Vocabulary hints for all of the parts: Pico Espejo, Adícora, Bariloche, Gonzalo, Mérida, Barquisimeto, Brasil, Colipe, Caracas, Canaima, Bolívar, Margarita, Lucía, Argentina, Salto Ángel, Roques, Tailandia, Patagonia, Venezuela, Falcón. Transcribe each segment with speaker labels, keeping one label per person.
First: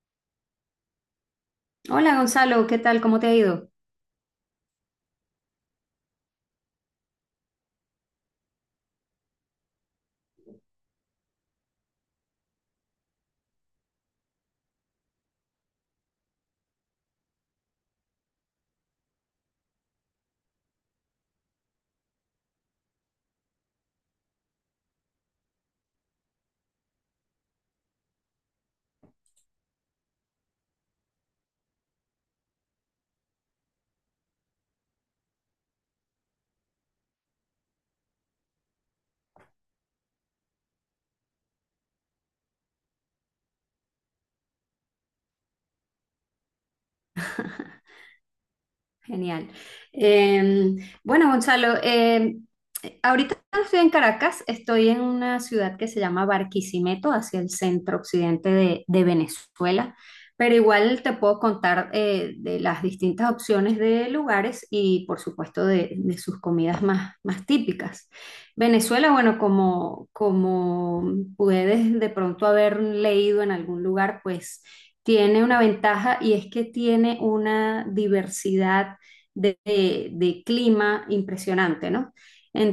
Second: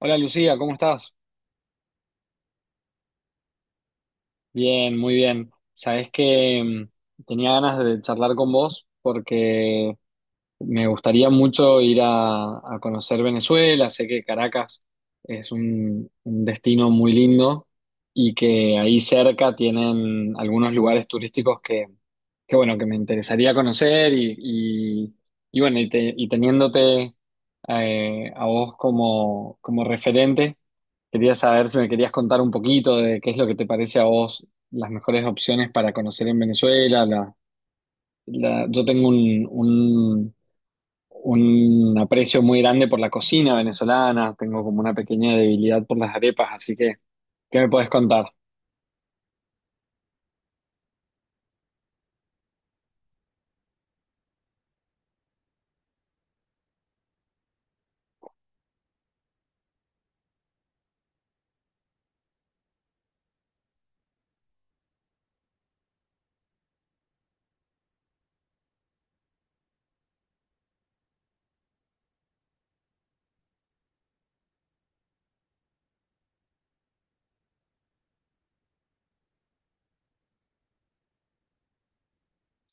Speaker 1: Hola Lucía, ¿cómo estás?
Speaker 2: Hola Gonzalo, ¿qué tal? ¿Cómo te ha ido?
Speaker 1: Bien, muy bien. Sabés que tenía ganas de charlar con vos porque me gustaría mucho ir a conocer Venezuela. Sé que Caracas es un destino muy lindo y que ahí cerca tienen algunos lugares turísticos que bueno, que me interesaría conocer y bueno, y teniéndote a vos como referente, quería saber si me querías contar un poquito de qué es lo que te parece a vos las mejores opciones para conocer en Venezuela. Yo tengo un aprecio muy grande por la cocina venezolana, tengo como una pequeña debilidad por las arepas, así que, ¿qué me puedes contar?
Speaker 2: Genial. Eh, bueno, Gonzalo, ahorita estoy en Caracas, estoy en una ciudad que se llama Barquisimeto, hacia el centro occidente de Venezuela, pero igual te puedo contar de las distintas opciones de lugares y por supuesto de sus comidas más, más típicas. Venezuela, bueno, como, como puedes de pronto haber leído en algún lugar, pues tiene una ventaja y es que tiene una diversidad de clima impresionante, ¿no?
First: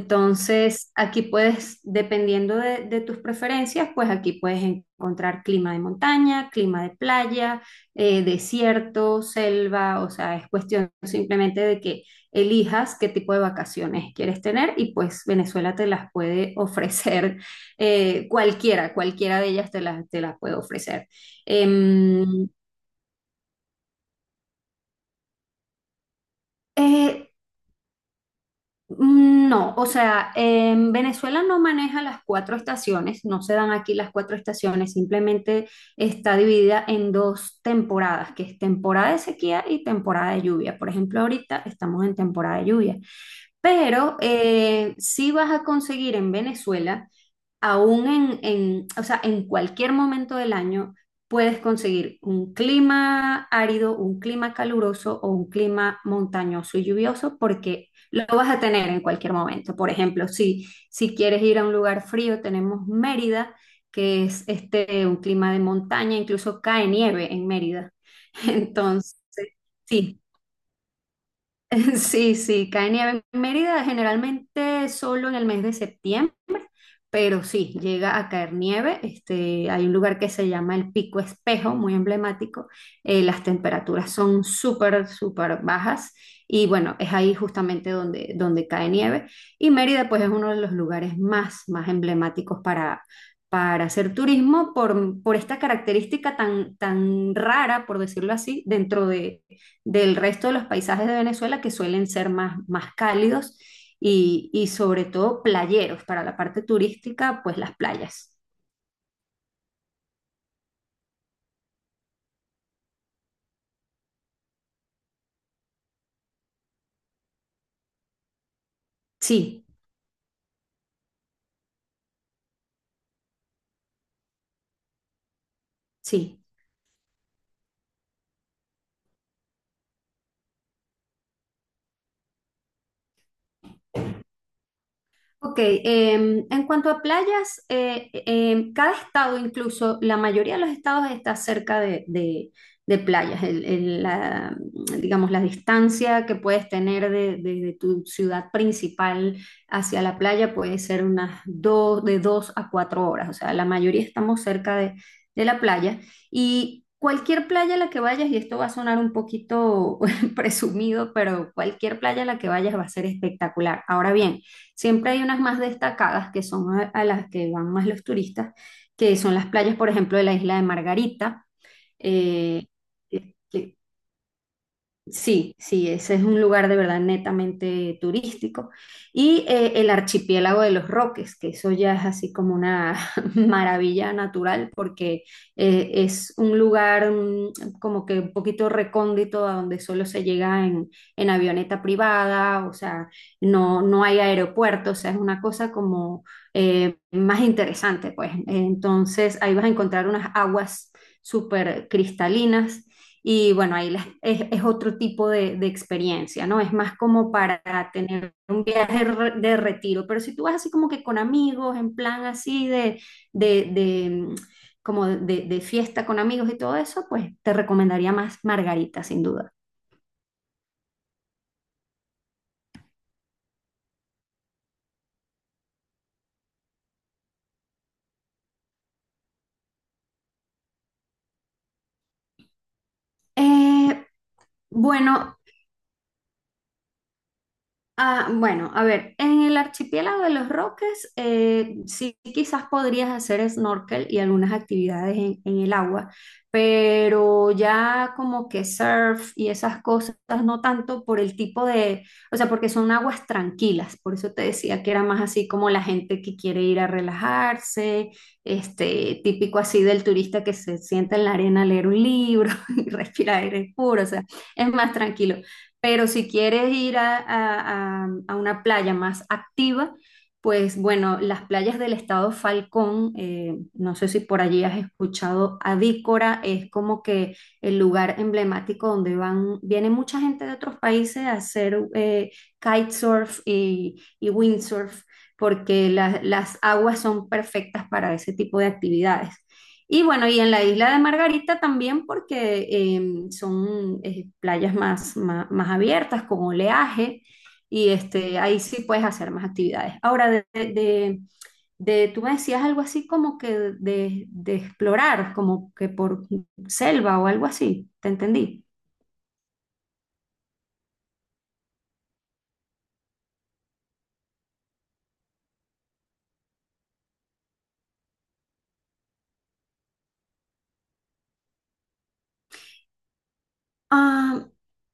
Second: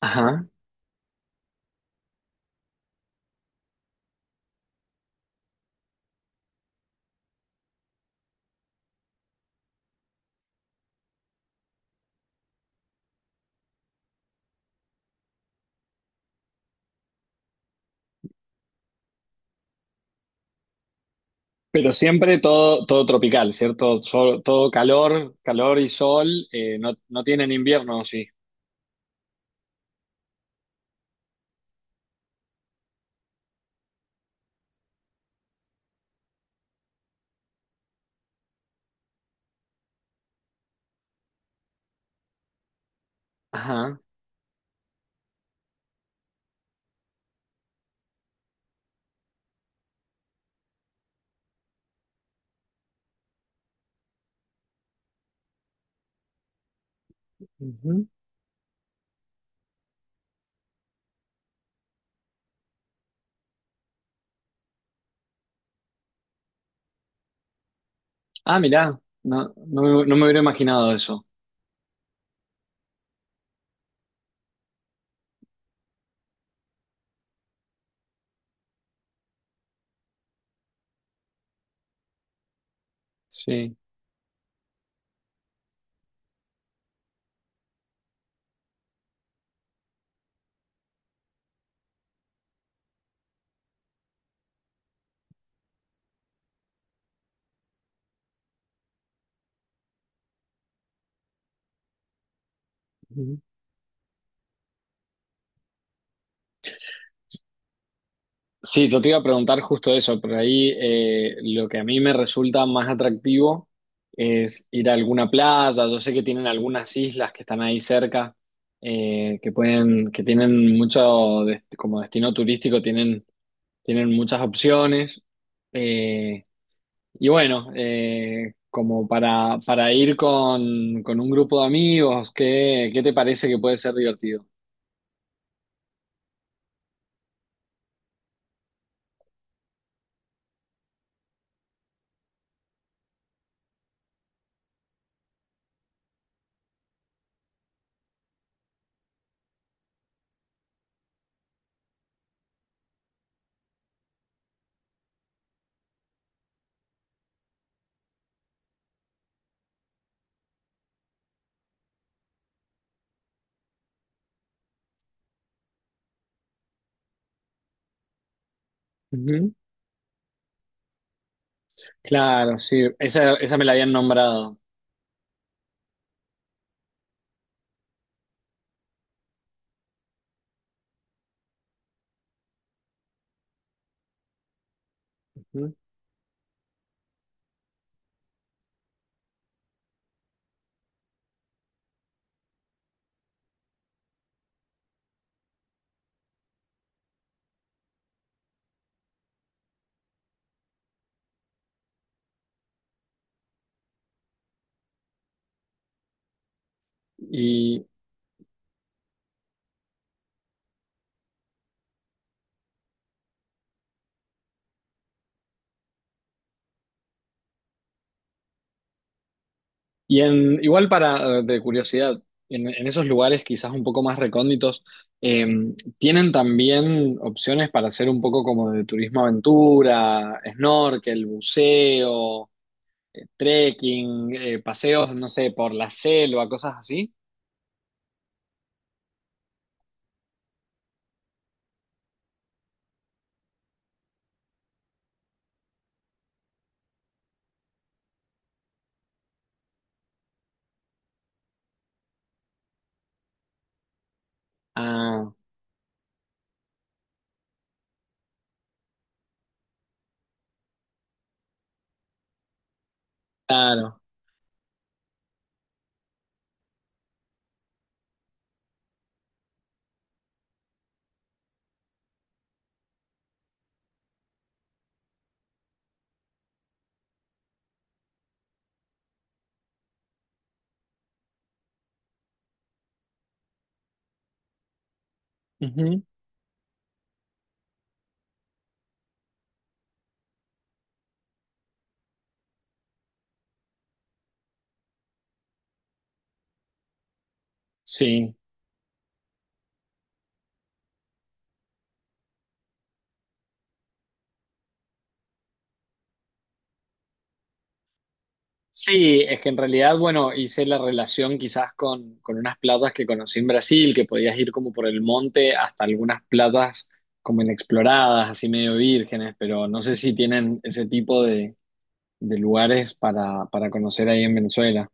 Speaker 1: Ajá.
Speaker 2: aquí puedes, dependiendo de tus preferencias, pues aquí puedes encontrar clima de montaña, clima de playa, desierto, selva, o sea, es cuestión simplemente de que elijas qué tipo de vacaciones quieres tener y pues Venezuela te las puede ofrecer cualquiera, cualquiera de ellas te las puede ofrecer.
Speaker 1: Pero siempre
Speaker 2: Em,
Speaker 1: todo, todo tropical, ¿cierto? Todo calor, calor y sol, no, no
Speaker 2: eh,
Speaker 1: tienen invierno, ¿o sí?
Speaker 2: No, o sea, en Venezuela no maneja las cuatro estaciones, no se dan aquí las cuatro estaciones, simplemente está dividida en dos temporadas, que es temporada de sequía y temporada de lluvia. Por ejemplo, ahorita estamos en temporada de lluvia,
Speaker 1: Ajá.
Speaker 2: pero sí vas a conseguir en Venezuela aún o sea, en cualquier momento del año puedes conseguir un clima árido, un clima caluroso o un clima montañoso y lluvioso porque
Speaker 1: Ujú.
Speaker 2: lo vas a tener en cualquier momento. Por ejemplo, si, si quieres ir a un lugar frío, tenemos Mérida, que es este, un clima de montaña, incluso cae nieve en Mérida.
Speaker 1: Ah, mirá,
Speaker 2: Entonces,
Speaker 1: no
Speaker 2: sí,
Speaker 1: me hubiera imaginado eso.
Speaker 2: sí, sí, cae nieve en Mérida generalmente solo en el mes de septiembre pero sí, llega a caer nieve. Este, hay un lugar que se llama el Pico Espejo, muy emblemático. Las
Speaker 1: Sí.
Speaker 2: temperaturas son súper, súper bajas y bueno, es ahí justamente donde, donde cae nieve. Y Mérida pues es uno de los lugares más, más emblemáticos para hacer turismo por esta característica tan, tan rara, por decirlo así, dentro de, del resto de los paisajes de Venezuela que suelen ser más, más cálidos y sobre todo playeros para la parte turística, pues las playas.
Speaker 1: Sí, yo te iba a preguntar justo eso, por ahí lo que a mí me resulta más atractivo es ir a alguna playa, yo sé que tienen algunas islas que están ahí cerca, que
Speaker 2: Sí,
Speaker 1: pueden, que tienen mucho, como destino turístico, tienen, tienen muchas opciones,
Speaker 2: sí.
Speaker 1: eh, y bueno, como para ir con un grupo de amigos, ¿qué, qué te parece que puede ser divertido?
Speaker 2: Ok, en cuanto a playas, cada estado, incluso la mayoría de los estados está cerca de playas. Digamos, la distancia que puedes tener de tu ciudad principal hacia la playa puede ser unas dos, de dos a cuatro horas. O sea, la mayoría estamos cerca de la playa. Y cualquier playa a la que vayas, y esto va a sonar un poquito presumido, pero cualquier playa a la que vayas va a ser espectacular. Ahora bien, siempre hay unas más destacadas que son a las que van más los turistas, que son las
Speaker 1: Ujú.
Speaker 2: playas, por ejemplo, de la isla de Margarita,
Speaker 1: Claro,
Speaker 2: eh,
Speaker 1: sí, esa,
Speaker 2: que,
Speaker 1: esa me la habían nombrado.
Speaker 2: sí, sí, ese es un lugar de verdad netamente turístico. Y el archipiélago de los Roques, que eso ya es así como una maravilla natural, porque
Speaker 1: Ujú.
Speaker 2: es un lugar como que un poquito recóndito a donde solo se llega en avioneta privada, o sea, no, no hay aeropuerto, o sea, es una cosa como más interesante, pues. Entonces ahí vas a encontrar unas aguas súper cristalinas y bueno, es otro tipo de experiencia, ¿no? Es más como para
Speaker 1: Y,
Speaker 2: tener un viaje de retiro, pero si tú vas así como que con amigos, en plan así de, de, mm, como de fiesta con amigos y todo eso, pues te recomendaría más Margarita, sin duda.
Speaker 1: y en, igual para, de curiosidad, en esos lugares quizás un poco más recónditos, eh, ¿tienen también opciones para hacer un poco como de turismo aventura, snorkel, buceo,
Speaker 2: Eh,
Speaker 1: trekking, paseos, no
Speaker 2: bueno,
Speaker 1: sé, por la selva, cosas así?
Speaker 2: Bueno, a ver, en el archipiélago de los Roques, sí quizás podrías hacer snorkel y algunas actividades en el agua, pero ya como que surf y esas cosas, no tanto por el tipo de, o sea, porque son aguas tranquilas, por eso te decía que era más
Speaker 1: Ah,
Speaker 2: así como la gente que quiere ir a relajarse, este, típico así del turista que se sienta en la arena a leer un libro y respirar aire
Speaker 1: claro.
Speaker 2: puro, o sea, es más tranquilo. Pero si quieres ir a, a una playa más activa, pues bueno, las playas del estado Falcón, no sé si por allí has escuchado, Adícora es como que el lugar emblemático donde van, viene mucha gente de otros países a hacer kitesurf y windsurf, porque
Speaker 1: Ujú.
Speaker 2: las aguas son perfectas para ese tipo de actividades. Y bueno, y en la isla de Margarita también porque son playas más, más, más abiertas, con oleaje, y
Speaker 1: Sí.
Speaker 2: este, ahí sí puedes hacer más actividades. Ahora, tú me decías algo así como que de explorar, como que por selva o algo así, ¿te entendí?
Speaker 1: Sí, es que en realidad, bueno, hice la relación quizás con unas playas que conocí en Brasil, que podías ir como por el monte hasta algunas playas como inexploradas, así medio vírgenes, pero no sé si tienen ese tipo de lugares para conocer ahí en Venezuela.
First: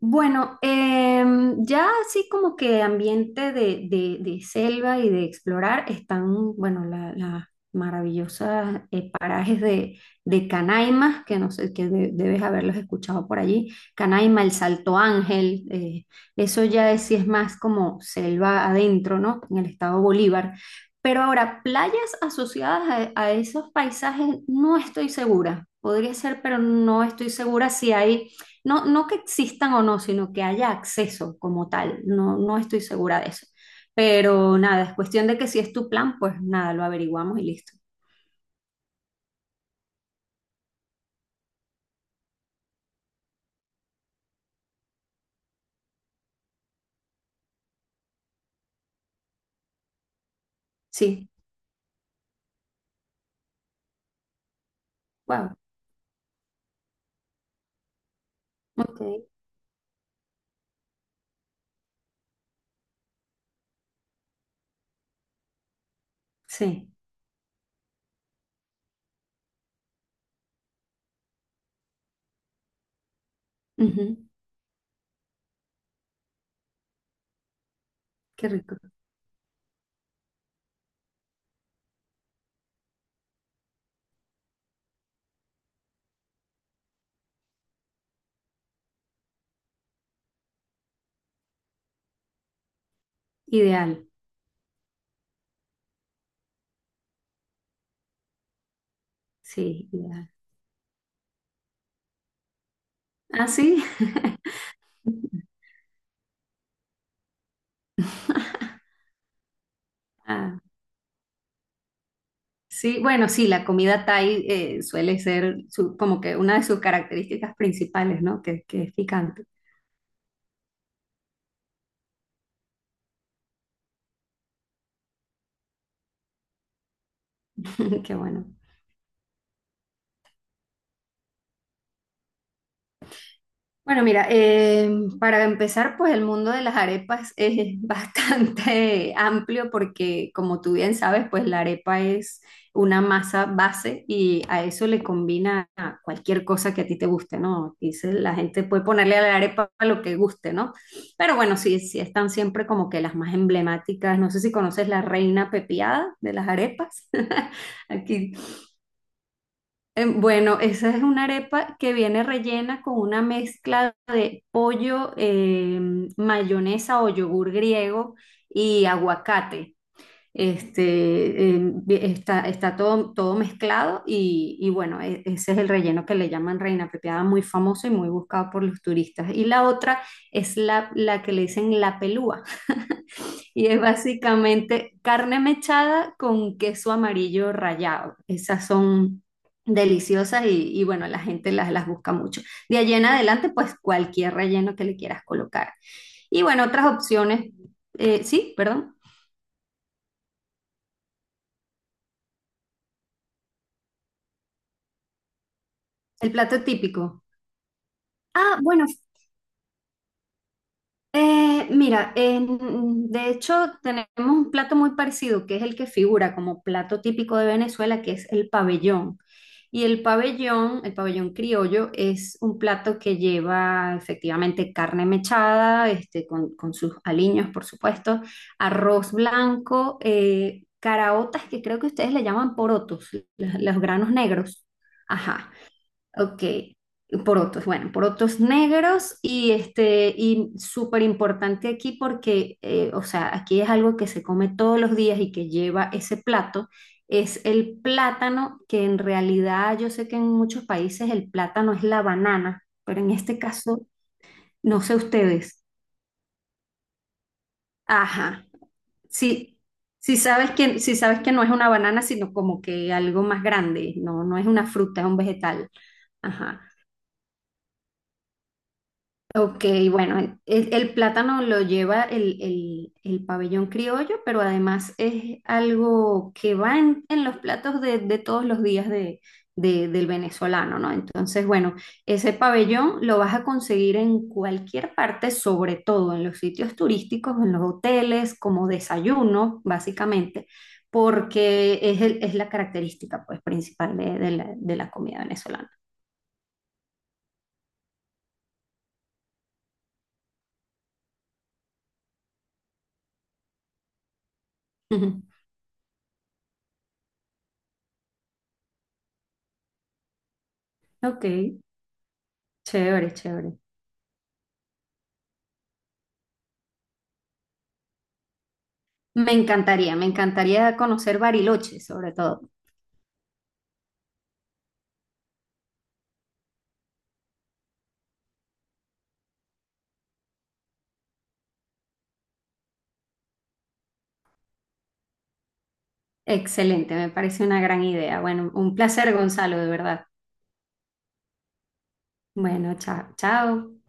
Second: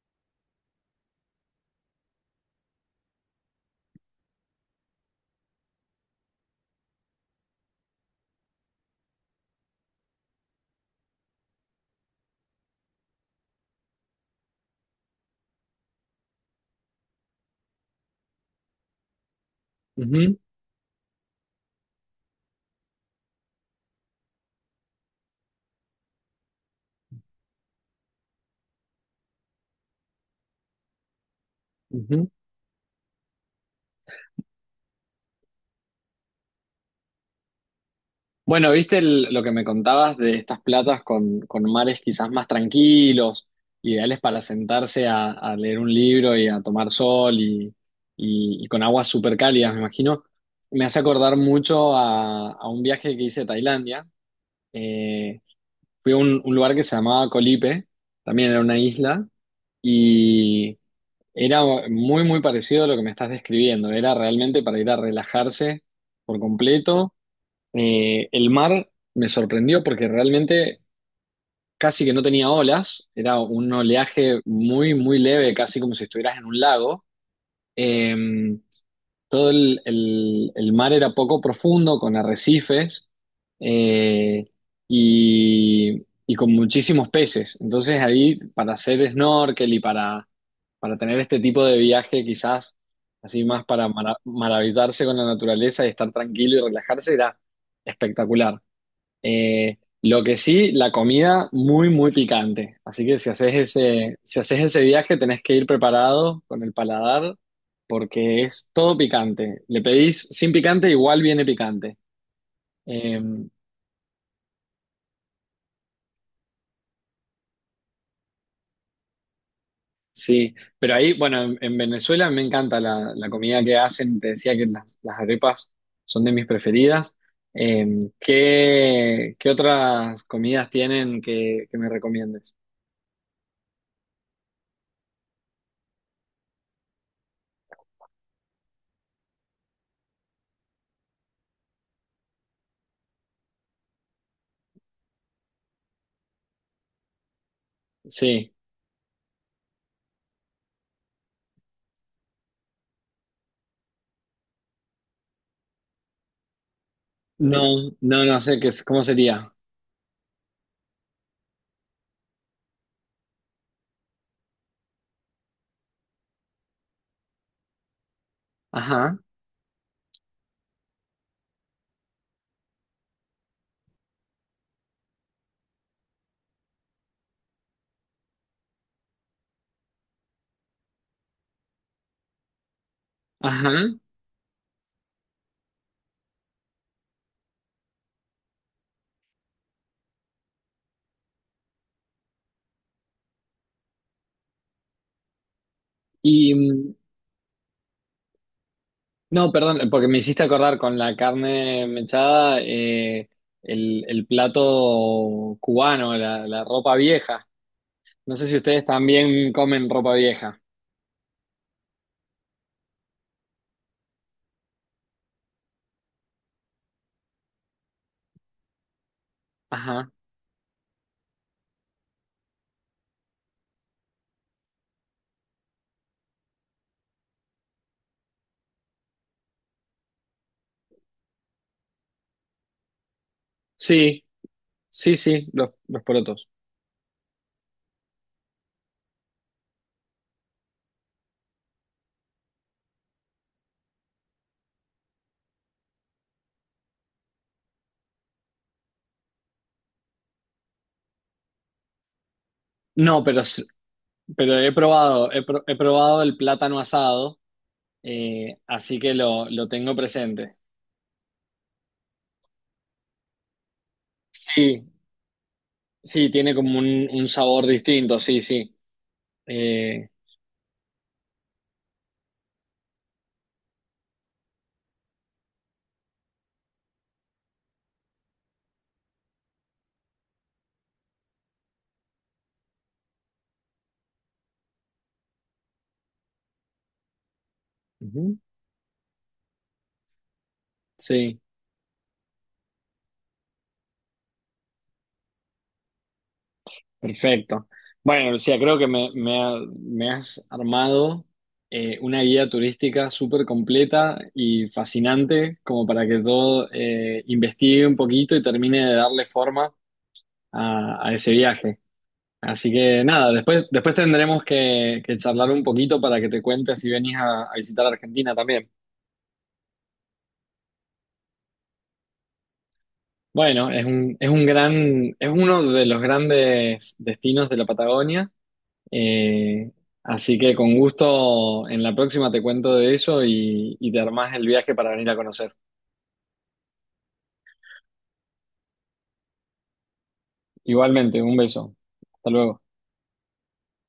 Speaker 2: Bueno, ya así como que ambiente de selva y de explorar están, bueno, las maravillosas parajes de Canaima, que no sé, que debes haberlos escuchado por allí. Canaima, el Salto Ángel, eso ya es, sí es más como selva adentro, ¿no? En el estado
Speaker 1: Ujú,
Speaker 2: Bolívar. Pero ahora, playas asociadas a esos paisajes, no estoy segura. Podría ser, pero no estoy segura si hay no, no que existan o no, sino que haya acceso como tal.
Speaker 1: ujú.
Speaker 2: No, no estoy segura de eso. Pero nada, es cuestión de que si es tu plan, pues nada, lo averiguamos y listo.
Speaker 1: Bueno, viste lo que me contabas de estas playas con mares quizás más tranquilos, ideales para sentarse a leer un libro y a tomar sol y con aguas súper cálidas, me imagino. Me hace
Speaker 2: Sí,
Speaker 1: acordar mucho a un viaje que hice a Tailandia. Eh,
Speaker 2: wow,
Speaker 1: fui a un lugar que se llamaba Colipe, también era una
Speaker 2: ok,
Speaker 1: isla, y era muy, muy parecido a lo que me estás describiendo. Era realmente para ir a relajarse por
Speaker 2: sí,
Speaker 1: completo. Eh, el mar me sorprendió porque realmente casi que no tenía olas, era un
Speaker 2: ujú,
Speaker 1: oleaje muy, muy leve, casi como si estuvieras en un lago. Eh,
Speaker 2: qué rico.
Speaker 1: todo el mar era poco profundo, con arrecifes eh, y con muchísimos peces. Entonces ahí para hacer snorkel y para tener este tipo de viaje quizás, así más para
Speaker 2: Ideal,
Speaker 1: maravillarse con la naturaleza y estar tranquilo y relajarse, era espectacular.
Speaker 2: sí,
Speaker 1: Lo
Speaker 2: ideal.
Speaker 1: que sí, la comida muy, muy picante. Así que si
Speaker 2: Ah,
Speaker 1: haces
Speaker 2: sí.
Speaker 1: si haces ese viaje, tenés que ir preparado con el paladar porque es todo picante. Le pedís sin
Speaker 2: Ah,
Speaker 1: picante, igual viene picante.
Speaker 2: sí,
Speaker 1: Eh,
Speaker 2: bueno, sí, la comida Thai suele ser como que una de sus características principales, ¿no? Que es picante.
Speaker 1: sí, pero ahí, bueno, en Venezuela me encanta la comida que hacen. Te decía que las arepas son de mis preferidas.
Speaker 2: Qué bueno.
Speaker 1: ¿Qué, qué otras comidas tienen que me recomiendes?
Speaker 2: Bueno, mira, para empezar, pues el mundo de las arepas es bastante amplio porque, como tú bien sabes, pues la arepa es una masa base y a eso le combina cualquier cosa que a ti te guste, ¿no? Dice, la
Speaker 1: Sí,
Speaker 2: gente puede ponerle a la arepa lo que guste, ¿no? Pero bueno, sí, sí están siempre como que las más emblemáticas. No sé si conoces la reina pepiada de las arepas. Aquí
Speaker 1: no sé qué, cómo sería.
Speaker 2: Bueno, esa es una arepa que viene rellena con una mezcla de pollo, mayonesa o yogur griego y
Speaker 1: Ajá,
Speaker 2: aguacate. Este, está, está todo, todo mezclado y bueno, ese es el relleno que le llaman reina pepiada, muy famoso y muy buscado por los turistas. Y la otra es la, la que le dicen la pelúa y es
Speaker 1: ajá.
Speaker 2: básicamente carne mechada con queso amarillo rallado. Esas son deliciosas y bueno, la gente las busca mucho. De allí en adelante, pues cualquier relleno que le quieras colocar. Y
Speaker 1: Y
Speaker 2: bueno, otras
Speaker 1: mm,
Speaker 2: opciones. Sí, perdón.
Speaker 1: no, perdón, porque me hiciste acordar con la carne mechada, el plato cubano,
Speaker 2: El plato
Speaker 1: la ropa
Speaker 2: típico.
Speaker 1: vieja. No sé si
Speaker 2: Ah,
Speaker 1: ustedes
Speaker 2: bueno,
Speaker 1: también comen ropa vieja.
Speaker 2: Mira, de hecho tenemos un plato muy parecido, que es el que figura como plato típico de Venezuela, que es el pabellón. Y
Speaker 1: Ajá.
Speaker 2: el pabellón criollo, es un plato que lleva efectivamente carne mechada, este, con sus aliños, por supuesto, arroz blanco, caraotas, que creo que ustedes le llaman porotos, los granos
Speaker 1: Sí,
Speaker 2: negros.
Speaker 1: sí, sí,
Speaker 2: Ajá.
Speaker 1: los
Speaker 2: Ok,
Speaker 1: porotos.
Speaker 2: porotos, bueno, porotos negros y este, y súper importante aquí porque, o sea, aquí es algo que se come todos los días y que lleva ese plato, es el plátano, que en realidad yo sé que en muchos países el plátano es la banana, pero en
Speaker 1: No,
Speaker 2: este
Speaker 1: pero,
Speaker 2: caso,
Speaker 1: pero he
Speaker 2: no sé
Speaker 1: probado,
Speaker 2: ustedes.
Speaker 1: he probado el plátano asado,
Speaker 2: Ajá,
Speaker 1: así que
Speaker 2: sí,
Speaker 1: lo tengo presente.
Speaker 2: sí sabes que no es una banana, sino como que algo más grande, no, no es una
Speaker 1: Sí,
Speaker 2: fruta, es un vegetal.
Speaker 1: sí, tiene
Speaker 2: Ajá.
Speaker 1: como un sabor distinto, sí, sí.
Speaker 2: Ok,
Speaker 1: Eh,
Speaker 2: bueno, el plátano lo lleva el pabellón criollo, pero además es algo que va en los platos de todos los días del venezolano, ¿no? Entonces, bueno, ese pabellón lo vas a conseguir en cualquier parte, sobre todo en los sitios turísticos, en los
Speaker 1: ujú,
Speaker 2: hoteles, como desayuno, básicamente,
Speaker 1: sí.
Speaker 2: porque es, es la característica, pues, principal de la comida venezolana.
Speaker 1: Perfecto. Bueno, Lucía, creo que me has armado una guía turística súper completa y fascinante, como para que yo investigue un poquito y termine de darle forma a
Speaker 2: Ok,
Speaker 1: ese viaje. Así que
Speaker 2: chévere,
Speaker 1: nada,
Speaker 2: chévere.
Speaker 1: después tendremos que charlar un poquito para que te cuentes si venís a visitar Argentina también.
Speaker 2: Me encantaría conocer Bariloche, sobre todo.
Speaker 1: Bueno, es es uno de los grandes destinos de la Patagonia. Eh, así que con gusto en la próxima te cuento de eso y te armás el viaje para venir a conocer.
Speaker 2: Excelente, me parece una gran idea. Bueno, un placer, Gonzalo, de verdad.
Speaker 1: Igualmente, un beso. Hasta luego.
Speaker 2: Bueno, chao, chao.